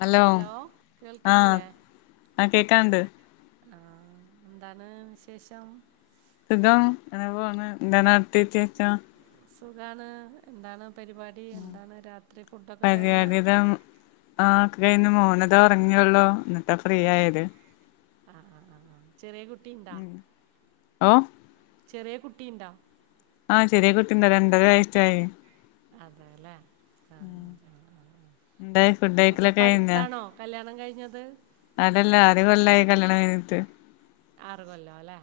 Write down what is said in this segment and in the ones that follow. Hello ആഹ് ആ കേക്കാണ്ട് ആ എന്താണ് വിശേഷം? സുഖം അങ്ങനെ പോണ് എന്താണ് അട്ത്തീ വിച്ചേച്ചം സുഖാണ് എന്താണ് പരിപാടി എന്താണ് രാത്രി ഫുഡൊക്കെ കഴിഞ്ഞോ? പരിപാടിതാ ആഹ് ഒക്കെ കയിന്ന് മോന് താ ഉറങ്ങിയൊള്ളു ആഹ് ആഹ് ആ ചെറിയ കുട്ടിണ്ടാ? ഉം ഓ ചെറിയ കുട്ടിയ്ണ്ടാ? ആഹ് ചെറിയ കുട്ടിണ്ട് രണ്ടര വയസ്സായി അതേല്ലേ? ആഹ് ആഹ് എന്തായി ഫുഡ് കഴിക്കലൊക്കെ കഴിഞ്ഞോ അപ്പൊപ്പടുത്താണോ? കല്ല്യാണം കഴിഞ്ഞത് അതല്ല ആറ് കൊല്ലായി കല്ല്യാണം കഴിഞ്ഞിട്ട് ആറ് കൊല്ലോല്ലേ?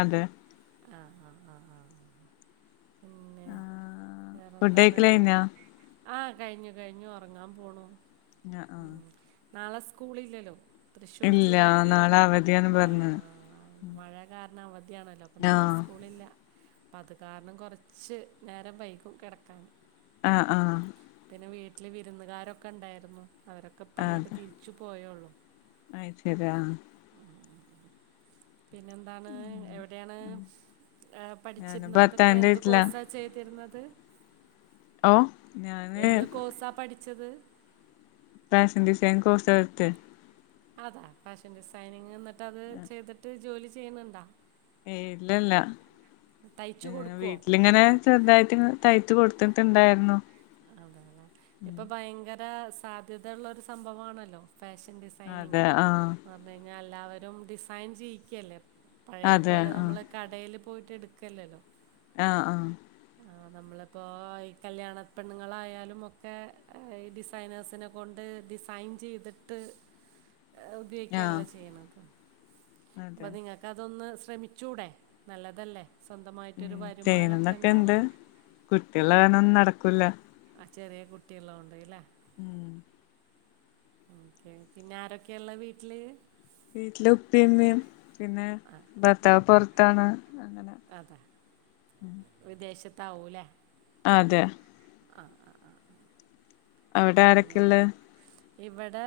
അതെ ആഹ ആഹ് ആഹ് ആഹ് ആ് പിന്നെ ആഹ് ഫുഡ് വേറെന്താണ്? കഴിക്കല് കഴിഞ്ഞോ ആഹ് കഴിഞ്ഞു കഴിഞ്ഞു ഒറങ്ങാൻ പോണു ങ്ങാ ഉം നാളെ സ്കൂളില്ലല്ലോ തൃശ്ശൂർ ഇല്ല ജില്ലക്ക് നാളെ അവധിയാന്ന് പറഞ്ഞ് ആഹ് മഴ കാരണം അവധിയാണല്ലോ അപ്പൊ നാളെ ആഹ് സ്കൂളില്ല അപ്പത് കാരണം കൊറച്ച് നേരം വൈകും കെടക്കാന് ആഹ് ആഹാ പിന്നെ വീട്ടില് വിരുന്നുകാരൊക്കെണ്ടായിരുന്നു അവരൊക്കെപ്പങ്ങട്ട് തിരിച്ചു പോയൊള്ളു അയ് ശെരി ആഹ് ആഹ് ആഹ് ആഹ് പിന്നെന്താണ് എവിടെയാണ് ഞാന് പഠിച്ചിരുന്നതൊക്കെ ഭർത്താവിന്റെ എന്ത് വീട്ടില കോഴ്സാ ചെ യ്തിര്ന്നത് ഓ ഞാന് എന്ത് കോഴ്സാ പഠിച്ചത്? ഫാഷൻ ഡിസൈനിംഗ് കോഴ്സാ പടിത്തെ അതാ ഫാഷൻ ഡിസൈനിങ് എന്നിട്ടത് ചെയ്തിട്ട് ജോലി ചെയ്യുന്നുണ്ടോ? ഏയ് ഇല്ലല്ല തയ്ച്ചു ഏഹ് കൊടുക്കുവോ വീട്ടിലിങ്ങനെ ചെറുതായിട്ട് തയ്ച്ച് കൊടുത്തിട്ടുണ്ടായിരുന്നു അതേല്ലെ ഇപ്പൊ ഭയങ്കര സാധ്യതയുള്ളൊരു സംഭവാണല്ലോ ഫാഷൻ അതെ ഡിസൈനിങ്ന്ന് ആഹ് പറഞ്ഞ കഴിഞ്ഞാലെല്ലാവരും ഡിസൈൻ ചെയ്യിക്കല്ലേ? പഴേ അതെ പോലെ ആഹ് നമ്മള് കടേല് പോയിട്ട്ടുക്കല്ലല്ലോ? ആഹ് ആഹ് ആഹ് നമ്മളിപ്പോ ഈ കല്യാണ പെണ്ണുങ്ങളായാലും ഒക്കെ ഈ ഡിസൈനേഴ്സിനെ കൊണ്ട് ഡിസൈൻ ചെയ്തിട്ട് ആഹ് ഉപയോഗിക്കല്ലെ ചെയ്യണത് അപ്പ അതെ നിങ്ങക്കതൊന്ന് ശ്രമിച്ചൂടെ നല്ലതല്ലേ സ്വന്തമായിട്ടൊരു ഉം വരുമാനക്കെ ചെയ്യണന്നൊക്കെ ഇണ്ട് ഉണ്ടാവാൻ കുട്ടികള് കാരണം ഒന്നും നടക്കൂല ആ ചെറിയ കുട്ടിള്ളോണ്ട്ലെ ഉം ഓക്കെ പിന്നെ ആരൊക്കെള്ളത് വീട്ടിൽ വീട്ടില് ഉപ്പി ഇമ്മീം പിന്നെ ആഹ് ഭർത്താവ് പൊറത്താണ് അങ്ങനെ അതെ വിദേശത്താവുലെ അതെ ആഹ് ആഹ് അവിടെ അങ്ങനെ ആരൊക്കെയുള്ളെ ഇവിടെ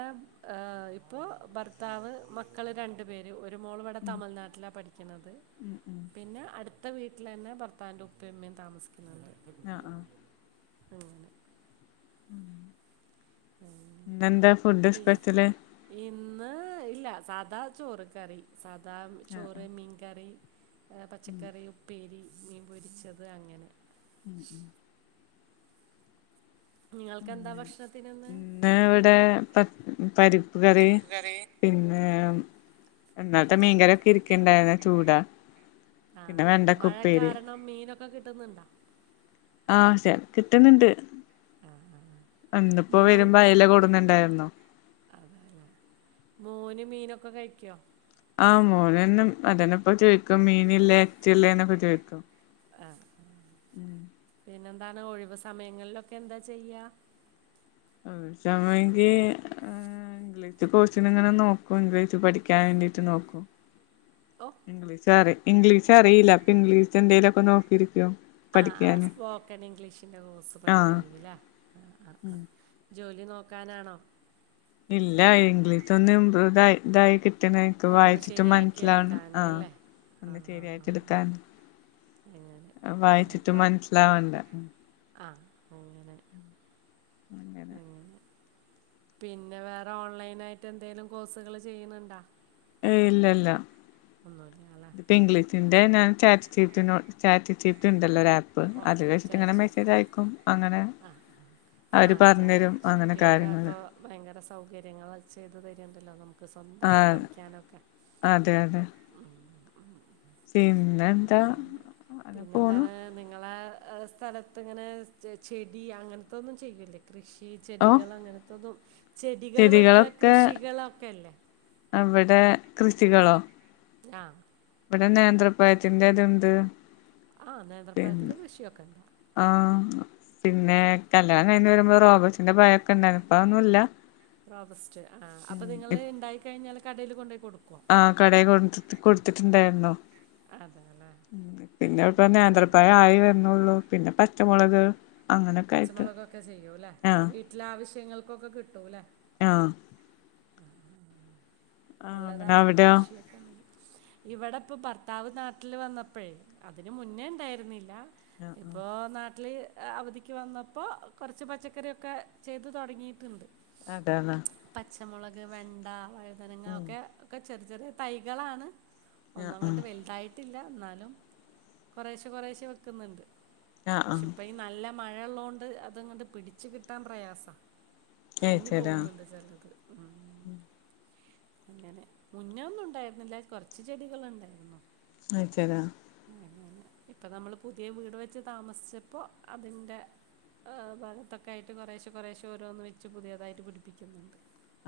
ഇപ്പോ ഭർത്താവ് മക്കള് രണ്ടുപേര് ഒരു ഒരു മോള് ഇവടെ ഉം തമിഴ്നാട്ടിലാ പഠിക്കണത് ഉം ഉം പിന്നെ അടുത്ത വീട്ടിലന്നെ ഭർത്താവ്ന്റെ ഉപ്പ ഉമ്മീം താമസിക്കുന്നുണ്ട് ആഹ് ആഹ് അങ്ങനെ ഉം ഉം. ഇന്നെന്താ ഫുഡ് പിന്നെ സ്പെഷ്യല് ഇന്ന് ഇല്ല സാദാ ചോറ് കറി സാദാ ചോറ് മീൻ കറി പച്ചക്കറി ഉപ്പേരി മീൻ പൊരിച്ചത് അങ്ങനെ ഉം ഉം നിങ്ങൾകെന്താ ഭക്ഷണത്തിന് ഇന്ന് ഇന്ന് ഇവിടെ പരിപ്പ്കറി പറ്റിപ്പ് കറി പിന്നെ ഇന്നാൽത്തെ മീൻകര ഒക്കെ ഇരിക്കണ്ടായിരുന്ന ചൂടാ പിന്നെ ആഹ് വെണ്ടക്ക മഴ ഉപ്പേരി കാരണം മീനൊക്കെ കിട്ടുന്നുണ്ടോ ആഹ് ശ കിട്ടുന്നുണ്ട് ആ ആ. ഇന്നിപ്പോ വരുമ്പോ അയല കുടുന്നുണ്ടായിരുന്നു അതാലെ മോന് മീനൊക്കെ കഴിക്കോ ആഹ് മോനന്നും അതന്നെ ഇപ്പ ചോദിക്കും മീമില്ലേ എച്ചല്ലേ എന്നൊക്കെ ചോയ്ക്കും ആഹ് ആഹ് ഉം പിന്നെന്താണ് ഒഴിവ് സമയങ്ങളിലൊക്കെ എന്താ ചെയ്യാ ഒഴിവ് സമയെങ്കി ഏഹ് ഇംഗ്ലീഷ് കോഴ്സിനങ്ങനെ നോകും ഇംഗ്ലീഷ് പഠിക്കാൻ വേണ്ടിട്ട് നോക്കും ഓ ഇംഗ്ലീഷറി ഇംഗ്ലീഷ് അറിയില്ല ഇപ്പൊ ഇംഗ്ലീഷ എന്തേലൊക്കെ നോക്കിരിക്കും ആഹ് ആഹ് സ്പോക്കൺ ഇംഗ്ലീഷിന്റെ കോഴ്സ് ആഹ് പഠിക്കാണീലെ ആഹ് ആഹ് ആഹ് ജോലി നോക്കാനാണോ ഇല്ല ഇംഗ്ലീഷ് ഒന്ന് ഇമ്പ്രൂദായി ഇതായി കിട്ടണക്ക് ഒന്ന് വായിച്ചിട്ട് ശരിയാക്കി മനസ്സിലാവാണ് എടുക്കാനേ ആഹ് അല്ലേ ആ ഒന്ന് ആ ആ ആ. ശരിയായിട്ട്ടുക്കാൻ അങ്ങനെ വായിച്ചിട്ട് മൻസ്സിലാവണ്ടെ ആഹ് അങ്ങനെ ആന്നെ അങ്ങനെ പിന്നെ വേറെ ഓൺലൈനായിട്ട് എന്തെങ്കിലും കോഴ്സുകള് ചെയ്യ്ന്ന്ണ്ടാ? ഏയ് ഇല്ല ഇല്ല ഒന്നുമില്ല അല്ലേ ഇപ്പം ഇംഗ്ലീഷിന്റെ ഞാൻ chat cheat no chat GP ണ്ടല്ലോ ഒരാപ്പ് ഓ അത് [unintelligible] ചാറ്റ് ട്ടിങ്ങനെ ജി മെസ്സേജയക്കും അങ്ങനെ. ആഹ് അവര് ആഹ് ചാറ്റ് പറഞ്ഞരും ജി അങ്ങനെ പി ഒക്കെ കാര്യങ്ങള് ഇപ്പോൾ ഭയങ്കര സൗകര്യങ്ങള് ചെയ്ത് തരേണ്ടല്ലോ നമുക്ക് സ്വന്തായിട്ട് ആഹ് പഠിക്കാനൊക്കെ. അതെ അതെ ആഹ് പിന്നെന്താ അങ്ങനെ പോണു പിന്നെന്താണ് നിങ്ങളെ സ്ഥലത്ത്ങ്ങനെ ചെടി അങ്ങനത്തൊന്നും ചെയ്യൂല്ലേ? കൃഷി ഓ ചെടികൾ അങ്ങനത്തെതും ചെടികള് വെക്ക ചെടികളൊക്കെ കൃഷികളൊക്കെല്ലേ അവിടെ കൃഷികളോ? ആഹ് ഇവിടെ നേന്ത്രപ്പഴത്തിന്റെ തുണ്ട്. ആഹ്, നേന്ത്രപ്പഴത്തിന്റെ കൃഷിയൊക്കെണ്ടാ? ആഹ് പിന്നെ കല്യാണം കഴിഞ് വരുമ്പോ റോബസ്റ്റിന്റെ പഴൊക്കെ ഉണ്ടായിരുന്നു. ഇപ്പതൊന്നുല്ല. റോബസ്റ്റ്, ആഹ് അപ്പ നിങ്ങള് ണ്ടായി കഴിഞ്ഞാല് കടേയ്ല് കൊണ്ടോയി കൊടു ആഹ് കടേ കൊടുത്ത് കൊടുത്തിട്ടുണ്ടായിരുന്നു. അതെ അല്ലേ പിന്നെ ഇപ്പ നേന്ത്രപ്പഴം ആയി വരുന്നുള്ളു. പിന്നെ പച്ചമുളക് അങ്ങനൊക്കെ ആയിട്ട് പച്ചമുളകൊക്കെ ചെയ്യൂല്ലെ ആ വീട്ടിലെ ആവശ്യങ്ങൾക്കൊക്കെ കിട്ടൂല്ലെ ആഹ് ആ അങ്ങനെ നല്ലതാണ് അവിടെയോ കൃഷിയൊക്കെ [unintelligible] ഇവടെപ്പ ഭർത്താവ് നാട്ടില് വന്നപ്പഴേ അതിന് മുന്നേണ്ടായിരുന്നില്ല. ആ ആ ഇപ്പോ നാട്ടില് അവധിക്ക് വന്നപ്പോ കൊറച്ച് പച്ചക്കറി ഒക്കെ ചെയ്ത് തുടങ്ങിട്ട്ണ്ട്. അതാണ് പച്ചമുളക്, വെണ്ട, വഴുതനങ്ങ ഉം ഒക്കെ ഒക്കെ ചെറി ചെറി തൈകളാണ്. ആ ഒന്നും ആ അങ്ങട്ട് വലുതായിട്ടില്ല എന്നാലും കൊറേശ്ശെ കൊറേശ്ശെ വെക്കുന്നുണ്ട്. ആ ആ പക്ഷെ ഇപ്പ ഈ നല്ല മഴയൊള്ളോണ്ട് അത്ങ്ങട് പിടിച്ചു കിട്ടാൻ പ്രയാസ. ചീഞ്ഞി അയ്ശരാ പോകുന്നുണ്ട് ചെലത് ഉം അങ്ങനെ. മുന്നെ ഒന്നും ഇണ്ടായിരുന്നില്ല കൊറച്ച് ചെടികള് ണ്ടായിരുന്നു. [unintelligible] ഇപ്പ നമ്മള് പുതിയ വീട് വെച്ച് താമസിച്ചപ്പോ അതിന്റെ ആഹ് ഭാഗത്തൊക്കായിട്ട് കൊറേശെ കൊറേശെ ഓരോന്ന് വെച്ച് പുതിയതായിട്ട് പിടിപ്പിക്കുന്നുണ്ട്.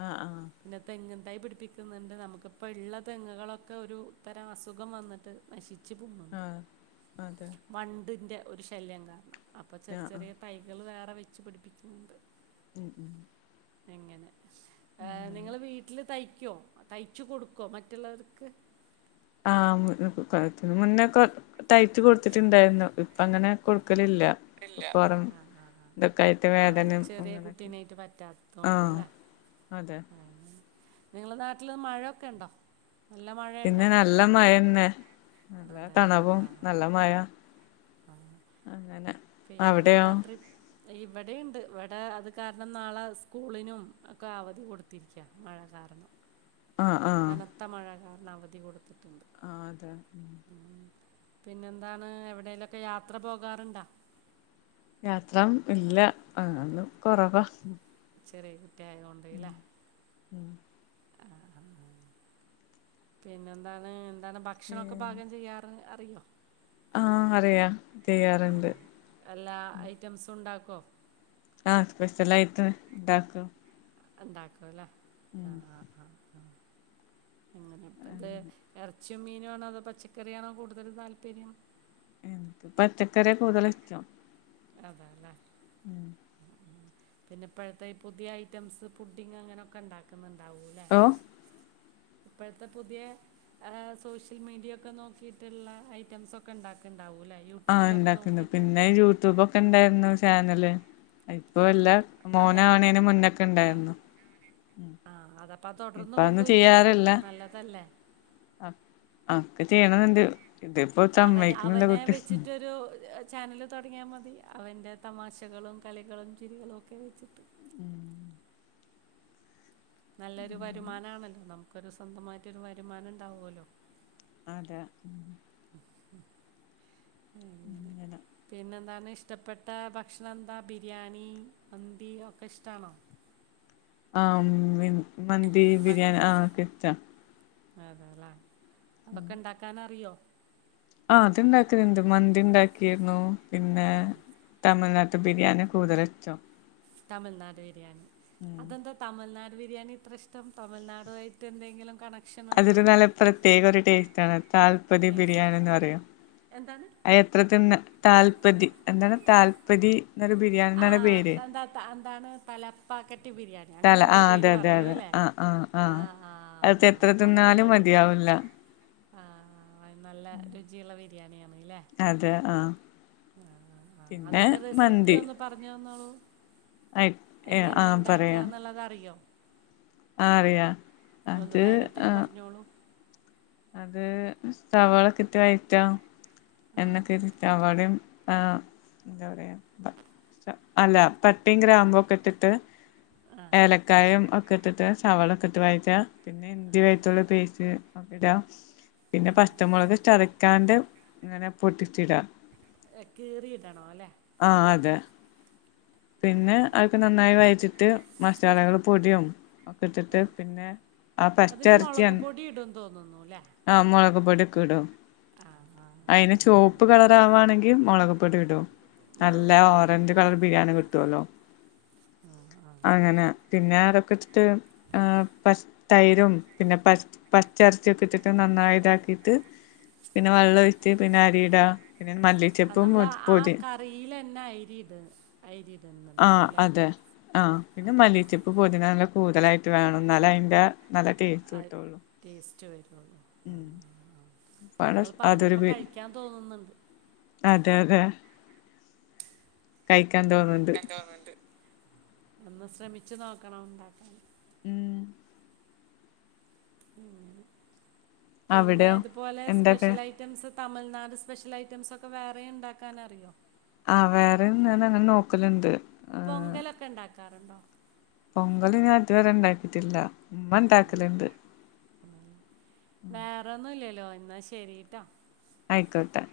ആഹ് ഹാ പിന്നെ തെങ്ങുംതൈ പിടി പ്പിക്കുന്നുണ്ട്. നമുക്കിപ്പ ഇള്ള തെങ്ങുകളൊക്കെ ഒരു തരം അസുഖം വന്നിട്ട് നശി ച്ച് ആഹ് പോണുണ്ട്. ആഹ് അതെ വണ്ടിന്റെ ഒരു ശല്യം കാരണം അപ്പോ ചെറി ആഹ് ആഹ് ചെറിയ തൈകള് വേറെ വെച്ച് പിടിപ്പിക്കുന്നുണ്ട്. ഉം ഉം എങ്ങനെ ഏഹ് നിങ്ങള് വീട്ടില് തയ്ക്കോ? തയ്ച്ചു കൊടുക്കോ മറ്റുള്ളവർക്ക്? ആഹ് [unintelligible] മുന്നേക്കെ തയ്ച്ചു കൊടുത്തിട്ടുണ്ടായിരുന്നു. അങ്ങനെ കൊടുക്കലില്ല ഇല്ല പൊറം ആഹ് ആഹ് ആഹ് ആഹ്.. ഇതൊക്കെ ആയിട്ട് ആഹ് ഉം വേദനയും ചെറിയ അങ്ങനൊക്കെ കുട്ടീനായിട്ട് ആഹ് പറ്റാത്തോണ്ട്ല്ലേ? അതെ ആ നിങ്ങള നാട്ടില് മഴൊക്കെ ഉണ്ടോ നല്ല പിന്നെ മഴേണ്ടോ നല്ല മഴന്നെ നല്ല അതെല്ലേ തണുവും ആഹ് ആ നല്ല മഴ ആഹ് അങ്ങനെ അവിടെയോ പിന്നെന്താ ട്രിപ്പ് ഇവിടെണ്ട് ഇവിടെ അത് കാരണം നാളെ സ്കൂളിനും ഒക്കെ അവധി കൊടുത്തിരിക്കുകാ മഴ കാരണം ആഹ് ആഹ് കനത്ത മഴ കാരണം അവധി കൊടുത്തിട്ടുണ്ട് ആഹ് അതെ ഉം പിന്നെന്താണ് എവിടെേലുംക്കെ യാത്ര പോകാറുണ്ടോ യാത്ര ഇല്ല അത് കൊറവാ ചെറിയ കുട്ടിയായത് കൊണ്ടല്ലേ ഉം ആഹ് ആഹ് പിന്നെന്താണ് എന്താണ് ഭക്ഷണംക്കെ പിന്നെ പാകം ചെയ്യാറ് അറിയോ ആഹ് അറിയാം ഉം ചെയ്യാറുണ്ട് എല്ലാ ഐറ്റംസും ഉണ്ടാക്കുമോ ആത്ത് പൈസ്സ ലൈറ്റർ ണ്ടാക്കും ഉണ്ടാക്കും അല്ലേ ആഹ് ആഹ് ആ ആ അങ്ങനെ ഇത് ഇറച്ചിയും മീനും ആണോ അതോ പച്ചക്കറിയാണോ കൂടുതൽ താല്പര്യം പച്ചക്കറിയ കൂട്തല് ഇഷ്ടം അതെ അല്ലേ പിന്നെ ഇപ്പോഴത്തെ ഈ പുതിയ ഐറ്റംസ് ഫുഡിങ് അങ്ങനെയൊക്കെ ഉണ്ടാക്കുന്നുണ്ടാവല്ലേ ഓ ഇപ്പോഴത്തെ പുതിയ സോഷ്യൽ മീഡിയ ഒക്കെ നോക്കിയിട്ടുള്ള ഐറ്റംസ് ഒക്കെ ഉണ്ടാക്കുണ്ടാവൂലേ ആഹ് ഇണ്ടാക്കുന്നു പിന്നെ യൂട്യൂബൊക്കെ ഇണ്ടായിരുന്നു ചാനല് ആ ഇപ്പം ഇല്ല ആ അതെ മോന് ആണേന് മുന്നൊക്കെ ഉണ്ടായിരുന്നു ആഹ് അതപ്പ തുടർന്ന് ഇപ്പൊ അതൊന്നും കൊണ്ട്പോയിക്കൂടേ ചെയ്യാറില്ല നല്ലതല്ലേ ആഹ് ആക്കെ ചെയ്യണംന്ന്ണ്ട് അവന അവനെ വെച്ചിട്ടൊരു ചാനല് തുടങ്ങിയാൽ മതി അവൻ്റെ തമാശകളും കളികളും ചിരികളും ഒക്കെ വെച്ചിട്ട് ഉം നല്ലൊരു വരുമാനമാണല്ലോ നമുക്കൊരു സ്വന്തമായിട്ടൊരു വരുമാനം ഉണ്ടാവുമല്ലോ അതെ അങ്ങനെ പിന്നെന്താണ് ഇഷ് ഇഷ്ടപ്പെട്ട ഭക്ഷണം എന്താ ബിരിയാണി മന്തി ഒക്കെ ഇഷ്ടാണോ ആഹ് മന്തി ബിരിയാണി ആഹ് അതൊക്കിഷ്ട്ടാ അതെല്ലേ അതൊക്കെ ഉണ്ടാക്കാന് അറിയോ ആഹ് അത് ഇണ്ടാക്കുന്നുണ്ട് മന്തി ഉണ്ടാക്കിരുന്നു പിന്നെ, തമിഴ്നാട്ട് ബിര്യാണി കൂടുതല്സ്റ്റം തമിൾനാട് ബിരിയാണി അതെന്താ തമിൾനാട് ബിരിയാണി ഇത്രഷ്റ്റം തമിൾനാടുവായിട്ടെന്തെങ്കിലും കണ അതൊരു നല്ല പ്രത്യേകൊരു ടേസ്റ്റാണ് താല്പരി ടേസ്റ്റ് ബിരിയാണിന്ന് പറയും. [unintelligible] അ എത്രത്തിന്നെ താൽപതി എന്താണ് താൽപതി ന്നലെ ബിരിയാ ആഹ് അതന്താ ന്താണ്, തലപ്പാക്കറ്റ് ബിരിയാണി. തല അങ്ങനെന്തോ ആഹ് പേര് അതെ അതെ അതെ പറയൂലേ! ആഹ് ആഹ് ആ ആഹ് ആഹ് അത് ഹാ എത്ര പറയുന്ന തിന്നാലും കേട്ടിട്ടുണ്ട്. മതിയാവില്ല ആഹ് നല്ല രുചിയുള്ള ബിരിയാണിയാണ്ല്ലേ! അതെ ആഹ് ആഹ് ആഹ് ആഹ് പിന്നെ അതിന്റെ റെസി മന്തി പറഞ്ഞന്നോളു, എങ്ങനെ ആഹ് പറയാ ഉണ്ടാക്കാന്നുള്ളതറിയോ? ആഹ് അറിയാം, അത് ആഹ്- പറഞ്ഞോളൂ! അത്, സവാളക്കിട്ടൊരു ഐറ്റം. ആ [unintelligible] എവിടെയും ആഹ്- [unintelligible] അല്ല, പട്ടയും ഗ്രാമ്പൊക്കെ ഇട്ടിട്ട് ആ ഏലക്കായം ഒക്കെ ഇട്ടിട്ട് സവാളക്കിട്ട് വഴറ്റാ, പിന്നെ ഇഞ്ചി വെളുത്തുള്ളി പേസ്റ്റ് - ഇടാം പിന്നെ, പച്ചമുളക് ചതക്കാണ്ട് ഇങ്ങനെ പൊട്ടിച്ചിടാം. കീറിയിടണം അല്ലെ ആഹ് അതെ ആ പിന്നെ, ആ അതൊക്കെ നന്നായി വഴറ്റിയിട്ട് മസാലകള് പൊടിയാവും ആ ഇട്ടിട്ട് പിന്നെ, ആഹ് അതിൽ മുളക് പച്ചെറച്ചിയൻ പൊടി ഇടും തോന്നുന്നു ആഹ് മുളക്പൊടിയൊക്കെ ഇടും? ആഹ് അയിന് ആഹ് ചുവപ്പ് ആഹ് കളറാവാണെങ്കി ആഹ് മൊളക് പൊടി ആഹ് ഇടും. [unintelligible] നല്ല ഓറഞ്ച് കളറ് ബിരിയാണി കിട്ടോലോ, ആ ആ ആ അങ്ങനെ- പിന്നെ, അതൊക്കെ വെച്ചിട്ട് ഏഹ് പഷ് തൈരും പിന്നെ, പച് പച്ച ഇറച്ചിയൊക്കെട്ടിട്ട് നന്നായിതാക്കിട്ട് പിന്നെ, വെള്ള ഒഴിച്ച് പിന്നെ അരിയിടാ പിന്നെ മല്ലി ആഹ് നമ്മള് ആ കറീല് തന്നെ അയ്രിട് അയ്രിടെന്ന്. ആഹ് അതെ. ആഹ് പിന്നെ മല്ലിച്ചപ്പ്, പൊതിന ഇല കൂടുതലായിട്ട് വേണം എന്നാലയിന്റെ നല്ല ടേസ്റ്റ് ആഹ്‌ കിട്ടുള്ളൂ. ടേസ്റ്റ് വരുള്ളൂ ഉം ആഹ്‌ ആഹ്.. നിങ്ങള് പറഞ്ഞപ്പോ കഴിക്കാൻ തോന്ന്ന്നുണ്ട്. അതെയതെ. തോന്ന്ണ്ട്. [unintelligible] ഒന്ന് ശ്രമിച്ച് നോക്കണം, ഉണ്ടാക്കാന്. ഉം! ഉം പിന്നെ, അവിടെയോ ഇതുപോലെ എന്തൊക്കെ സ്പെഷ്യലായ്- ഐറ്റംസ്, തമിൾനാട് സ്പെഷ്യലൈറ്റംസൊക്കെ വേറേയും ഉണ്ടാക്കാനറിയോ? ആ വേറേയും ഞാനിങ്ങനെ നോക്കലുണ്ട്! പൊങ്കലൊക്കെണ്ടാക്കാറുണ്ടോ? പൊങ്കല് ഞാൻ ഇതുവരെ ഉണ്ടാക്കിയിട്ടില്ല, ഉമ്മ ഉണ്ടാക്കലുണ്ട്. വേറൊന്നും ഇല്ലല്ലോ എന്നാ ശരീട്ടോ! ആയിക്കോട്ടെ!